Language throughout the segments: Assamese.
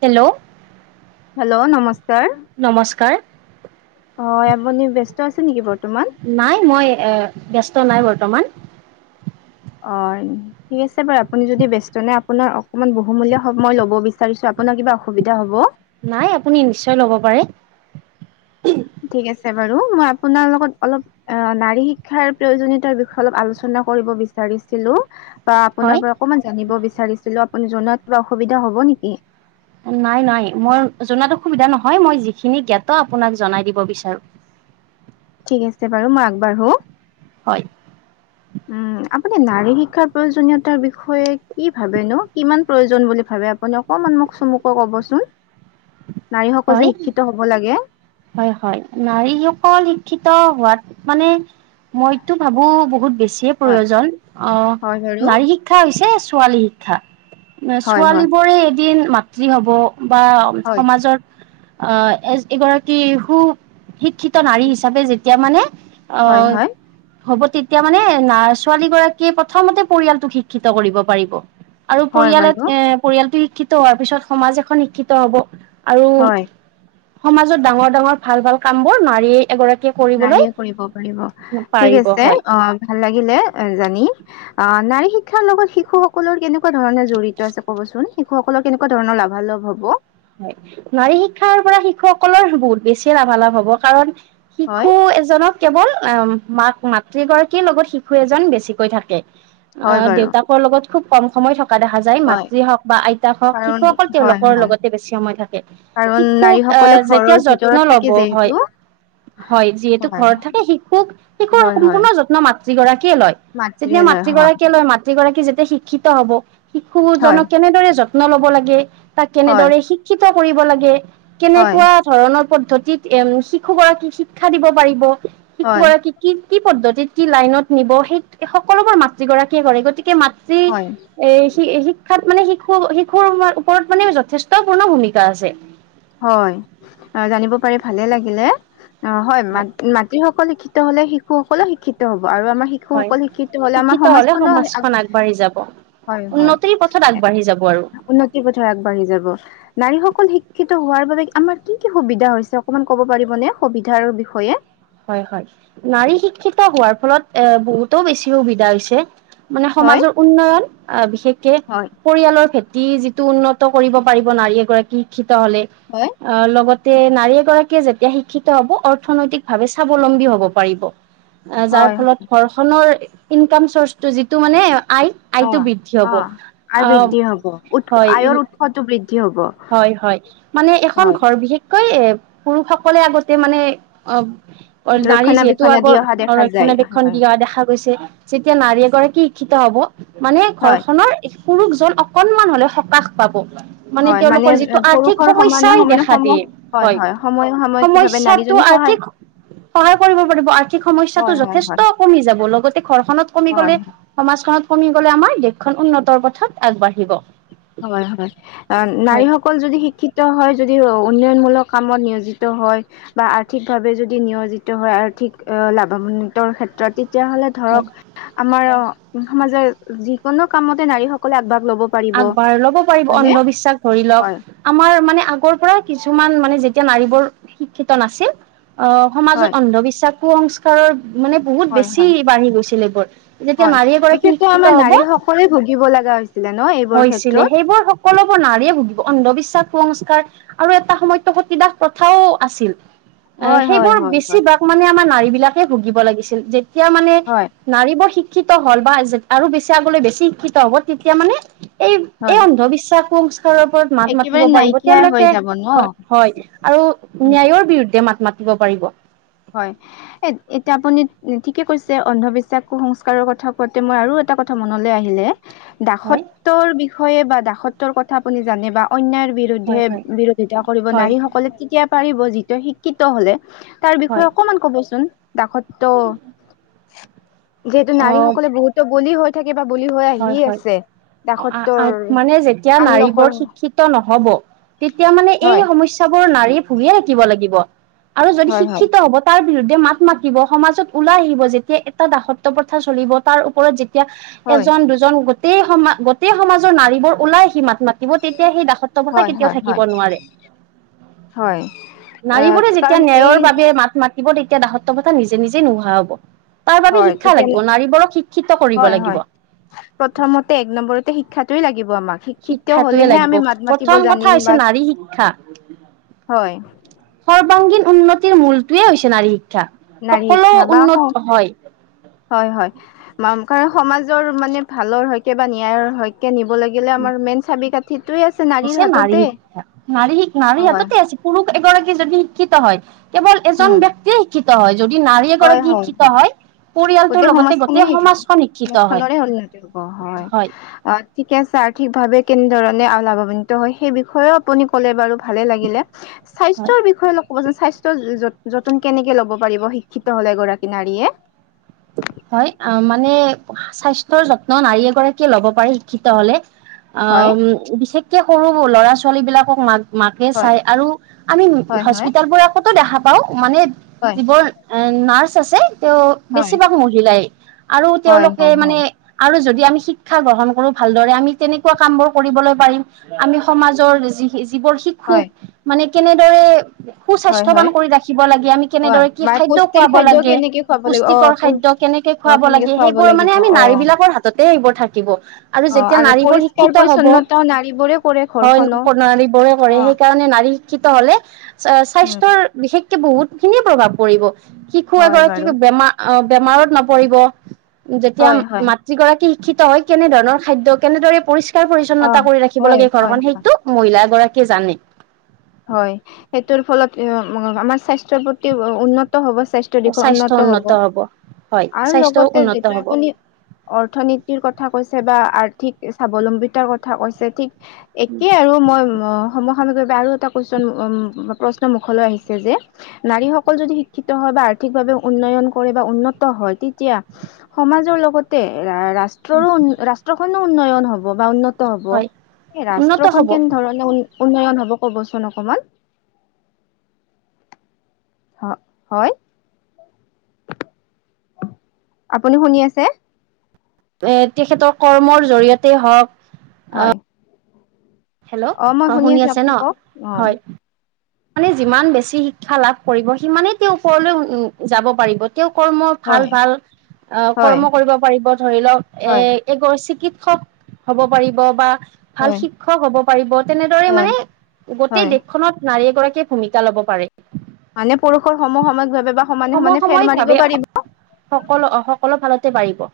হেল্ল' হেল্ল' নমস্কাৰ। নমস্কাৰ। অ আপুনি ব্যস্ত আছে নেকি বৰ্ত নাই মই এ ব্যস্ত নাই বৰ্তমান অ ঠিক আছে বাৰু আপুনি যদি বস্ত নাই আপোনাৰ অকমান বহুমূলীয়াব সময় লব বিচাৰিছোঁ। আপোনাৰ কিবা অসুবিধা হ'ব। নাই আপুনি নিশ্চয় লব পাৰে ঠিক আছে বাৰু মই আপোনাৰ লগত অলপ অ নাৰী শিক্ষাৰ প্ৰয়োজনীয়তাৰ বিষয়ে অলপ আলোচনা কৰিব বিচাৰি ছিলো। বা হয় আপোনাৰ পৰা অকনমান জানিব বিচাৰিছিলোঁ আপুনি জনাত কিবা অসুবিধা হ'ব নেকি নাই নাই মই জনাতো অসুবিধা নহয় মই যিখিনি জ্ঞাত আপোনাক জনাই দিব বিচাৰো। ঠিক আছে বাৰু মই এগবাঢ়ো হয় উম আপুনি নাৰী শিক্ষাৰ প্ৰয়োজনীয়তাৰ বিষয়ে কি ভাবেনো কিমান প্ৰয়োজন বুলি ভাবে। আপুনি অকমান মোক চমুকৈ কবচোন নাৰীসকল যে হয় শিক্ষিত হ'ব লাগে হয় হয় নাৰীসকল শিক্ষিত। হোৱাত মানে মইতো ভাবো বহুত বেছিয়ে হয়, প্ৰয়োজন অ হয় বাৰু নাৰী শিক্ষা হৈছে ছোৱালী শিক্ষা হয়, হয়, ছোৱালীবোৰে এদিন মাতৃ হ'ব বা হয়, সমাজত আহ এ এগৰাকী সু শিক্ষিত নাৰী হিচাপে যেতিয়া মানে। অ হয়, হয়, হ'ব তেতিয়া মানে না ছোৱালী গৰাকীয়ে প্ৰথমতে পৰিয়ালটোক শিক্ষিত কৰিব পাৰিব। আৰু হয় পৰিয়ালে বাৰু পৰিয়ালটো শিক্ষিত হোৱাৰ পিছত সমাজ এখন শিক্ষিত হব আৰু হয়। সমাজত ডাঙৰ ডাঙৰ ভাল ভাল কামবোৰ নাৰীয়ে এগৰাকী নাৰীয়ে কৰিব পাৰিব ঠিক পাৰিব আছে হয় অ। ভাল লাগিলে জানি অ নাৰী শিক্ষাৰ লগত শিশুসকলৰ কেনেকুৱা কেনেকুৱা ধৰণে জড়িত আছে ক'বচোন শিশুকল কেনেুৱা ধৰণৰ লাভালাভ হব হয় নাৰী শিক্ষাৰ পৰা শিশুসকলৰ বহুত বেছি লাভালাভ হব কাৰণ। হয়, শিশু এজনক কেৱল মাক মাতৃগৰাকীৰ লগত শিশু এজন বেছিকৈ থাকে। অ হয় বাৰু দেউতাকৰ লগত খুব কম সময় থাকে। দেখা যায় হয় মাতৃ হওঁক বা আইতাক হওঁক কাৰণ শিশুসকল হয়, তেওঁলোকৰ হয়। লগত। বেছি সময় থাকে কাৰণ শিশুক নাৰীসকলে আহ যেতিয়া ঘৰৰ যত্ন ভিতৰত থাকে লব যিহেতু হয় হয় যিহেতু হয়, ঘৰত থাকে শিশুক শিশুৰ হয়, হয়। সম্পূৰ্ণ যত্ন মাতৃ গৰাকীয়ে লয়। মাতৃয়ে যেতিয়া লয় হয়, মাতৃগৰাকীয়ে লয় মাতৃ। গৰাকী যেতিয়া শিক্ষিত হব হয়, শিশুজনক কেনেদৰে যত্ন লব লাগে,। তাক হয়, কেনেদৰে শিক্ষিত কৰিব লাগে, হয়, কেনেকুৱা ধৰণৰ পদ্ধতিত এম শিশু গৰাকীক শিক্ষা দিব পাৰিব শিশু হয়, গৰাকী কি কি পদ্ধতি কি লাইনত নিব সেই সকলোবোৰ মাতৃগৰাকীয়ে কৰে গতিকে মাতৃ। হয়। তৃ শিক্ষাত মানে শিশু শিশুৰ ওপৰত মানে যথে ষ্টপূৰ্ণ ভূমিকা আছে হয় অ জানিব পাৰি ভালে লাগিলে অ হয় ম মাতৃ সকল শিক্ষিত হ'লে শিশুসকলো শিক্ষিত হ'ব। আৰু আমাৰ হয় শিশুসকল শিক্ষিত হলে আমাৰ হলে সমাজখনো সমাজখন আগবাঢ়ি যাব। হয় হয় উন্নতিৰ পথত আগবাঢ়ি যাব আৰু উন্নতিৰ পথাৰ আগবাঢ়ি যাব নাৰীসকল শিক শিক্ষিত হোৱাৰ বাবে আমাৰ কি কি সুবিধা হৈছে অকমান ক'ব পাৰিবনে সুবিধাৰ বিষয়ে হয় হয় নাৰী শিক্ষিতা হোৱাৰ ফলত এ বহুতো বেছি সুবিধা হৈছে। মানে হয় সমাজৰ উন্নয়ন আহ বিশেষকে হয় পৰিয়ালৰ ক্ষে যিটো উন্নত কৰিব পাৰিব নাৰী এগৰাকী শিক্ষিত হলে হয় আহ লগত তে নাৰী এগৰাকীয়ে যেতিয়া শিক্ষিত হব অৰ্থনৈতিক ভাৱে স্বাৱলম্বী হব পাৰিব। অ যাৰ হয় ফলত ঘৰখনৰ ইনকাম চৰ্চটো যিটো মানে আই অ আইটো বৃদ্ধি অ হব আয় অহ বৃদ্ধি হব উৎ আয়ৰ হয়। উৎসটো বৃদ্ধি হব হয় হয় মানে এখন হয় ঘৰ বিশেষ কৈ পুৰুষসকলে আগতে মানে অ অ নাৰী যিহেতু ৰক্ষণাবেক্ষণ দি আগৰ অহা দেখা যায় ৰক্ষণাবেক্ষণ হয় দিয়া দেখা গৈছে যেতিয়া নাৰী এগৰাকী শিক্ষিত হব মানে হয় ঘৰখনৰ পুৰুষজন অকনমান হলেও সকাহ পাব মানে হয় তেওঁলোকৰ যিটো আৰ্থিক পুৰুষৰ সমানে সমস্যাই সমানে দেখা সম দিয়ে হয় সময় সাময়িক ভাৱে সমস্যাটো নাৰীজনী সহায় আৰ্থিক সহায় কৰিব পাৰিব আৰ্থিক সমস্যাটো হয় হয় হয় যথেষ্ট কমি যাব লগতে ঘৰখনত কমি গলে হয় সমাজখনত কমি গলে আমাৰ দেশখন উন্নতৰ পথত আগবাঢ়িব। হয় হয় আহ হয় নাৰীসকল যদি শিক্ষিত হয় যদি উন্নয়নমূলক কামত নিয়োজিত হয় বা আৰ্থিকভাৱে যদি নিয়জিত হয় আৰ্থিক অ লাভান্বিতৰ ক্ষেত্ৰতে তেতিয়াহলে হয় ধৰক আমাৰ সমাজৰ যিকোনো কামতে নাৰী সকলে আগ ভাগ ল'ব পাৰিব আগবাঢ় লব পাৰিব হয়নে অন্ধবিশ্বাস ধৰি লওক হয় আমাৰ মানে আগৰ পৰা কিছু মান মানে যেতিয়া নাৰীবোৰ শিক্ষিত নাছিল অ সমাজত হয় অন্ধবিশ্বাস কুসংস্কাৰৰ মানে বহুত হয় বেছি হয় বাঢ়ি গৈছিল এইবোৰ যেতিয়া হয় নাৰী এগৰাকী বিশেষকৈ আমাৰ শিক্ষিত হব। নাৰীসকলে ভুগিব লগা হৈছিলে ন এইবোৰ হৈছিলে ক্ষেত্ৰত সেইবোৰ সকলোবোৰ নাৰীয়ে ভুগিব অন্ধবিশ্বাস কু সংস্কাৰ ৰ আৰু এটা সময়ত সতীদাস প্ৰথাও আছিল। এ হয় হয় সেইবোৰ হয় হয় বেছি ভাগ মানে আমাৰ নাৰী বিলাকে ভুগিব লাগিছিল যে তেতিয়া মানে হয় নাৰীবোৰ শিক্ষিত হ'ল বা আৰু বেছি আগলৈ বেছি শিক্ষিত হ'ব তেতিয়া মানে এই এই হয় অন্ধবিশ্বাস কুসং স্কাৰৰ ওপৰত মাত একেবাৰে মাতিব পাৰিব নাইকিয়াই হৈ তেওঁলোকে যাব ন হয় হয় আৰু উম ন্যায়ৰ বিৰুদ্ধে মাত মাতিব পাৰিব। হয় এ এতিয়া আপুনি ঠিকে কৈছে অন্ধবিশ্বাস কুসংস্কাৰৰ কথা কওঁতে মই আৰু এটা কথা মনলৈ আহিলে, হয় দাসত্বৰ বিষয়ে বা দাসত্বৰ কথা আপুনি জানে বা অন্যায় বিৰুদ্ধে হয় হয় বিৰোধিতা কৰিব হয় নাৰি সকলে তেতিয়া পাৰিব যিটোৱে শিক্ষিত হলে তাৰ হয় বিষয়ে অকমান কবচোন দাসত্ব যিহেতু অ নাৰীসকলে বহুতো বলি হয়। হয় হয় দাসত্বৰ মানে যেতিয়া আনলকৰ নাৰীবোৰ শিক্ষিত ন হব তেতিয়া মানে এই হয় সমস্যাবোৰ নাৰীয়ে ভুগিয়ে থাকিব লাগিব। আৰু যদি হয় হয় শিক্ষিত হ'ব তাৰ বিৰুদ্ধে মাত মাতিব সমাজত ওলাই আহিব যেতিয়া এটা দাসত্ব প্ৰথা চলিব তাৰ ওপৰত যেতিয়া হয় এজন দুজন গোটেই সমাজ গোটেই সমাজৰ নাৰীবোৰ ওলাই সি মাত মাতি তেতিয়া সি ড সত বথাই হয় কেতিয়াও হয় থাকিব হয় নোৱাৰে। হয় অ' নাৰীবোৰে যেতিয়া কাৰণ এই ন্যায়ৰ বাবে মাত মাতি ব তেতিয়া দাহত্ব প্ৰথা নিজে নিজেই নোহোৱা হ'ব। তাৰ বাবে হয় শিক্ষা লাগিব তেতিয়াহ'লে নাৰীবোৰক শিক্ষিত কৰিব হয় লাগিব। হয় প্ৰথমতে এক নম্বৰতে শিক্ষটোয়ে লাগিব। আমাক শিক্ষিত শিক্ষাতোৱে হলেহে লাগিব আমি মাত মাতিব প্ৰথম কথা জানিম বা হৈছে নাৰী শিক্ষা হয় সৰ্বাংগীন উন্নতিৰ মূলটোৱে হৈছে নাৰী। শিক্ষা। নাৰী সকলো শিক্ষা বা উন্নত হয় হয়। কাৰণ সমাজৰ মানে ভালৰ হৈকে বা ন্যায়ৰ হৈকে নিব লাগিলে আমাৰ মেইন চাবি কাঠি হৈছে নাৰী শিক্ষা নাৰী শিক নাৰী হয় হাততেই আছে পৰুষ এগৰাকী যদি শিক্ষিত হয় কেৱল এজন উম ব্যক্তিয়ে শিক্ষিত হয়। যদি নাৰীয়ে এগৰাকী শিক্ষিত হয় পৰিয়ালটোৰ গোটেই লগতে সমাজ গোটেই খনেই শিকো সমাজখন শিক্ষিত মুখ হয় খনৰে উন্নতি হব হয়, অ ঠিকে আছে আৰ্থিকভাৱেও কেনেধৰণে লাভৱান্বিত হয় সেই বিষয়েও আপুনি ক'লে বাৰু ভালেই লাগিলে হয়। স্বাস্থ্যৰ বিষয়ে অলপ ক'বচোন স্বাস্থ্য যতন কেনেকে লব পাৰিব শিক্ষিত হলে এগৰাকী নাৰীয়ে হয় অ মানে স্বাস্থ্যৰ যত্ন নাৰী এগৰাকীয়ে ল'ব পাৰে শিক্ষিত হলে অ হয় বিশেষকে সৰু ল'ৰা ছোৱালী বিলাকক মাক মাকে হয় চাই আৰু আমি হয় হয় হস্পিতালবোৰটো দেখা পাওঁ মানে হয় যিবোৰ এ নাৰ্ছ আছে তেওঁ হয় বেছিভাগ মহিলাই আৰু হয় তেওঁলোকে হয় মানে হয় আৰু যদি আমি শিক্ষা গ্ৰহণ কৰো ভালদৰে আমি তেনেকুৱা কাম বোৰ কৰিবলৈ পাৰিম আমি সমাজৰ যি যিবোৰ হয় শিশুক মানে কেনেদৰে হয় সুস্বাস্থ্যৱান হয় কৰি ৰাখিব লাগে, আমি হয় কেনেদৰে কি মাৰ খাদ্য পুষ্টিৰ খুৱাব খাদ্য লাগে, কেনেকে খুৱাব লাগিব অ পুষ্টিকৰ খাদ্য কেনে অ খুৱাব কেনেকে লাগে খুৱাব সেইবোৰ মানে লাগিব আমি অ নাৰী বিলাকৰ হাততে সেইবোৰ থাকিব আৰু অ যেতিয়া নাৰীবোৰ পৰিষ্কাৰ শিক্ষিত হ'ব হব, পৰিচ্ছন্নতাও নাৰীবোৰে কৰে হয় ঘৰখনো নাৰীবোৰে কৰে অ শিক্ষিত হলে উম স্বাস্থ্যৰ বিশেষকে বহুত খিনিয়ে প্ৰভাৱ পৰিব শিশু হয় বাৰু এগৰাকীক বেমাৰ বেমাৰত নপৰিব যেতিয়া হয় হয় মাতৃগৰাকী শিক্ষিত হয় কেনেধৰণৰ খাদ্য কেনেদৰে পৰিষ্কাৰ অ পৰিচ্ছন্নতা কৰি ৰাখিব হয় লাগে ঘৰখন হয় সেইটো মহিলাগৰাকী কিয়ে জানে হয় সেইটোৰ ফলত আমাৰ স্বাস্থ্যৰ প্ৰতি উন্নত হব স্বাস্থ্য দিশ উন্নত হ'ব হয় আৰু স্বাস্থ্য লগতে উন্নত যিটো হব আপুনি অৰ্থনীতিৰ কথা কৈছে বা আৰ্থিক স্বাৱলম্বিতাৰ কথা কৈছে ঠিক একেই আৰু মই সমসাময়িক ভাৱে আৰু এটা প্ৰশ্ন মুখলৈ আহিছে যে নাৰীসকল যদি শিক্ষিত হয় বা আৰ্থিকভাৱে উন্নয়ন কৰে বা উন্নত হয় তেতিয়া সমাজৰ লগতে ৰাষ্ট্ৰৰো ৰাষ্ট্ৰখনো উন্নয়ন হ'ব বা উন্ন ন্নত হব। হয় উন্নত ৰাষ্ট্ৰখন হব কেনেধৰণে উ উন্নয়ন হব ক'বচোন অকমান হয় আপুনি শুনি আছে তেখেতৰ কৰ্মৰ জৰিয়তে হওঁক হয় হেল্ল' মই অ শুনি আছো আছে ন আপুনি কওক অ হয় মানে যিমান বেছি শিক্ষা লাভ কৰিব সিমানেই তেওঁ ওপৰলৈ উ যাব পাৰিব তেওঁ কৰ্ম ভাল হয় ভাল আ হয় কৰ্ম কৰিব পাৰিব ধৰি লওঁক এ হয় এ চিকি সৱ হ'ব পাৰিব বা ভাল হয় শিক্ষক হ'ব পাৰিব তেনেদৰে হয় মানে গোটেই হয় দেশখনত নাৰী এগৰাকীয়ে ভূমিকা ল'ব পাৰে। মানে পুৰুষৰ সম সাময়িকভাৱে বা সমানে সমানে ফেৰ সমসাময়িক মাৰিব ভাৱে পাৰিব সকলো সকলো ফালতে পাৰিব।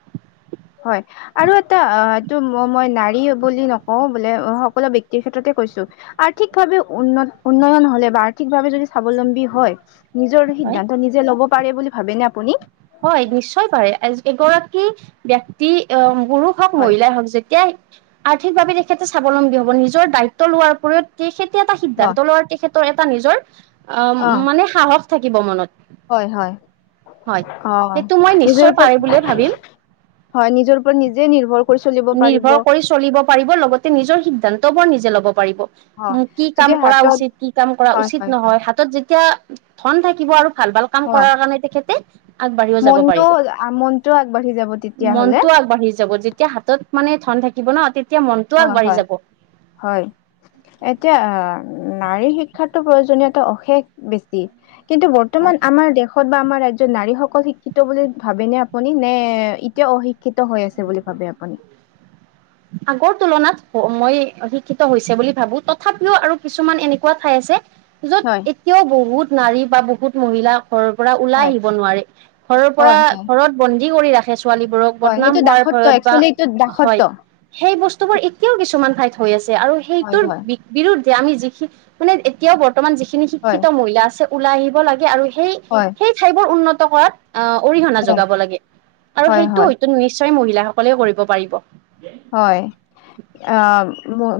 হয় আৰু এটা অ এইটো মই নাৰী বুলি নকওঁ বোলে সকলো ব্যক্তিৰক্ষেত্ৰতে কৈছো আৰ্থিকভাৱে উন্নত উন্নয়ন হলে বা আৰ্থিকভাৱে যদি স্বাৱলম্বী হয়। নিজৰ হয় সিদ্ধান্ত নিজে ল'ব পাৰে বুলি ভাবেনে আপুনি? হয় নিশ্চয় পাৰে এগৰাকী ব্যক্তি আ পুৰুষ হওঁক হয় মহিলাই হওঁক যেতিয়া আৰ্থিকভাৱে তেখেতে স্বাৱলম্বী হ'ব নিজৰ দায়িত্ব লোৱাৰ উপৰিও তেখেতে এটা অ সিদ্ধান্ত লোৱাৰ তেখেত এটা নিজৰ অ মানে সাহস থাকিব মনত। হয় হয় হয় অ সেইটো মই নিজৰ নিশ্চয় পাৰে বুলিয়ে ওপৰত ভাবিম হয় নিজৰ ওপৰত নিজে নিৰ্ভৰ কৰি চলিব পাৰিব। নিৰ্ভৰ সিদ্ধান্তবোৰ নিজে ল'ব পাৰিব হয় কি কাম যদি কৰা হাতত উচিত কি কাম কৰা হয় উচিত হয় হয় নহয় হাতত যেতিয়া ধন থাকিব আৰু ভাল ভাল কাম হয় কৰাৰ কাৰণে তেখেতে আগবাঢ়িও যাব মনটো পাৰিব। মনটো আগবাঢ়ি যাব তেতিয়াহলে মনটো আগবাঢ়ি যাব যেতিয়া হাতত মানে ধন থাকিব ন তেতিয়া মনটো হয় আগবাঢ়ি হয় যাব হয় এতিয়া অহ। নাৰীৰ শিক্ষাতো প্ৰয়োজনীয়তা অশেষ বেছি। কিন্তু হয় বৰ্তমান আমাৰ দেশত বা আমাৰ ৰাজ জত নাৰীসকল শিক্ষিত বুলি ভাবেনে আপুনি নে এতিয়াও অশিক্ষিত হৈ আছে বুলি ভাবে আপুনি? [inaudible] আগৰ তুলনাত মই শিক্ষিত হৈছে বুলি ভাবো তথাপিও আৰু কিছুমান এনেকুৱা ঠাই আছে হয় য'ত এতিয়াও বহুত নাৰী বা বহুত মহিলা ঘৰৰ পৰা ওলাই হয় আহিব নোৱাৰে ঘৰৰ পৰা হয় হয় ঘৰত বন্দী কৰি ৰাখে। ছোৱালীবোৰক হয় সেইটো বদনাম হোৱাৰ দাসত্ব ভয়ত বা একচুৱেলি এইটো দাসত্ব হয়। সেই বস্তু বোৰ এতিয়াও কিছুমান ঠাইত হৈ আছে আৰু হয় সেইটোৰ হয় বি যে আমি যিখিনি মানে এতিয়াও বৰ্তমান যিখিনি হয় শিক্ষিত মহিলা আছে ওলাই আহিব লাগে আৰু সেই হয় সেই ঠাইবোৰ উন্নত কৰাত অহ অৰিহণা হয় যোগাব লাগে আৰু হয় সেইটো হয় হয়তো নিশ্চয় মহিলাসকলেও কৰিব পাৰিব। হয় অ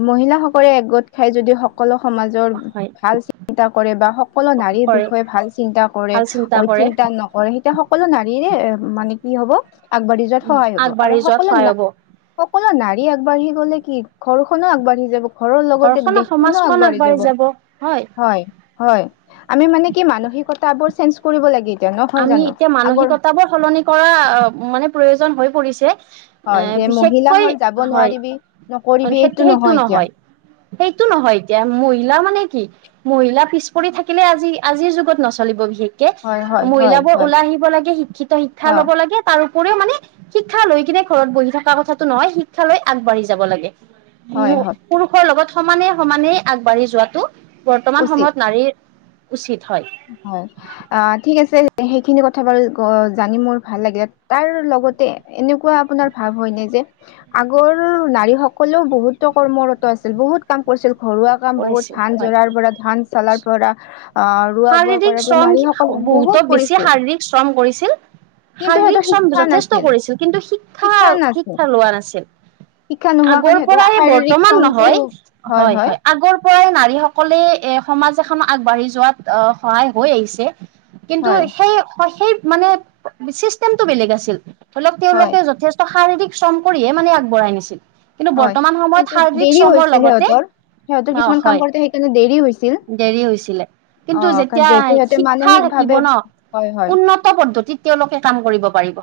মহিলাসকলে একগোট খাই যদি সকলো সমাজৰ হয় ভাল চিন্তা কৰে বা সকলো নাৰীৰ কৰে বিষয়ে ভাল চিন্তা কৰে ভাল অ হিত কৰে চিন্তা নকৰে সেই এতিয়া সকলো নাৰীৰে মানে কি হব। আগবাঢ়ি যোৱাত সহায় হ'ব আৰু আগবাঢ়ি যোৱাত সকলো সহায় না হ'ব সকলো নাৰী আগবাঢ়ি গ'লে কি ঘৰখনো আগবাঢ়ি যাব। ঘৰৰ লগতে দেশখনো আগবাঢ়ি যাব হয়। হয় আমি মানে কি মানসিকতা বোৰ চেঞ্জ কৰিব লাগিল। আমি এতিয়া মানসিকতাবোৰ সলনি কৰা মানে প্ৰয়োজন হৈ পৰিছে। হয় এ যে মহিলা বিশেষকৈ হল যাব হয়। নোৱাৰিবি নকৰিবি এইটো সেইটো সেইটো এতিয়া নহয়। সেইটো নহয় এতিয়া মহিলা মানে কি মহিলা পিছ পৰি থাকিলে আজি আজিৰ যুগত নচলিব বিশেষ কে হয় হয় হয় মহিলাবোৰ হয় ওলাই আহিব লাগে শিক্ষিত শিক্ষা হয় লব লাগে। তা তাৰ উপৰিও মানে শিক্ষা লৈ কিনে ঘৰত বহি থকা কথাটো নহয় শিক্ষা লৈ আগবাঢ়ি যাব লাগে। উম হয় হয় পুৰুষৰ লগত সমানে সমানেই আগবাঢ়ি যোৱাটো বৰ্তমান উচিত সময়ত নাৰীৰ উচিত। হয় হয় অ ঠিক আছে। সেইখিনি কথা বাৰু জানি মোৰ ভাল লাগে তাৰ লগতে এনেকুৱা আপোনাৰ ভাৱ হয় নে যে আগৰ নাৰী সকলেও বহুতো কৰ্মৰত আছিল বহুত কাম কৰিছিল। ঘৰুৱা কাম বহুত কৰিছে ধান হয় জৰাৰ পৰা ধান চালাৰ পৰা অহ বোৰ শাৰীৰিক কৰে শ্ৰম নাৰীসকলে বহুতো বহুত বেছি কৰিছিল। শাৰীৰিক শ্ৰম কৰিছিল কিন্তু শাৰীৰিক সিহঁতৰ শ্ৰম শিক্ষা যথেষ্ট নাছিল কৰিছিল কিন্তু শিক্ষা শিক্ষা লোৱা নাছিল। শিক্ষা নোহোৱা আগৰ কাৰণে সিহঁতৰ পৰাই শাৰীৰিক বৰ্তমান শ্ৰমটো নহয় হয়, হয় আগৰ পৰাই নাৰীসকলে এ সমাজ এখন আগবাঢ়ি যোৱাত সহায় হৈ আহিছে, কিন্তু হয় সেই সেই মানে চিষ্টেমটো বেলেগ আছিল ধৰি লওক হয় তেওঁলোকে যথেষ্ট শাৰীৰিক শ্ৰম কৰিয়ে মানে আগবঢ়াই নিছিল কিন্তু হয় বৰ্তমান সময়ত কিন্তু শাৰীৰিক দেৰি শ্ৰমৰ হৈছিল লগতে সিহঁতৰ সিহঁতৰ অ কিছুমান কাম হয় কৰোতে সেইকাৰণে দেৰি হৈছিল দেৰি হৈছিলে অ কিন্তু কাৰণ যেতিয়া যিহেতু সিহঁতে শিক্ষা থাকিব মানসিকভাৱে ন হয় হয় উন্নত পদ্ধতিত তেওঁলোকে কাম কৰিব পাৰিব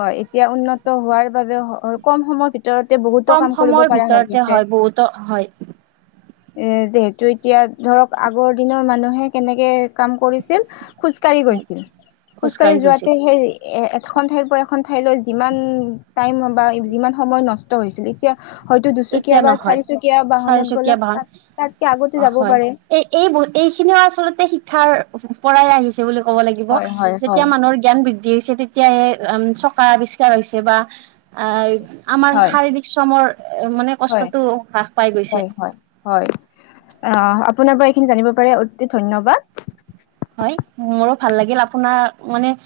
হয় এতিয়া উন্নত হোৱাৰ বাবে কম সময়ৰ ভিতৰত ভিতৰতে বহুতো কম কাম কৰিব সময়ৰ পৰা হৈ ভিতৰতে গিছে হয় বহুতো হয় এ যিহেতু এতিয়া ধৰক আগৰ দিনৰ মানুহে কেনেকে কাম কৰিছিল খোজকাঢ়ি হয় গৈছিল খোজকাঢ়ি যোৱাতে সেই এ এখন ঠাইৰ এখন ঠাইলৈ যিমান টাইম বা যিমান সময় নষ্ট হৈছিল এতিয়া হয়তো দুচকীয়া এতিয়া বা নহয় চাৰিচুকীয়া বাহনত গ'লে চাৰিচকীয়া বাহন তাতকে আগতে যাব হয় পাৰে এই এই এইখিনিও আচলতে শিক্ষাৰ পৰাই আহিছে বুলি ক'ব লাগিব হয় হয় হয় যেতিয়া মানুহৰ জ্ঞান বৃদ্ধি দি হৈছে তেতিয়ে উম চকা আৱিষ্কাৰ হৈছে বা আহ। আমাৰ হয় শাৰীৰিক শ্ৰমৰ। এ মানে হয় কষ্টতটো হ্ৰাস পাই গৈছে। অ আপোনাৰ বাৰু এইখিনি জানিব পাৰে অতি ধন্যবাদ। হয় মোৰো ভাল লাগিল আপোনাৰ মানে।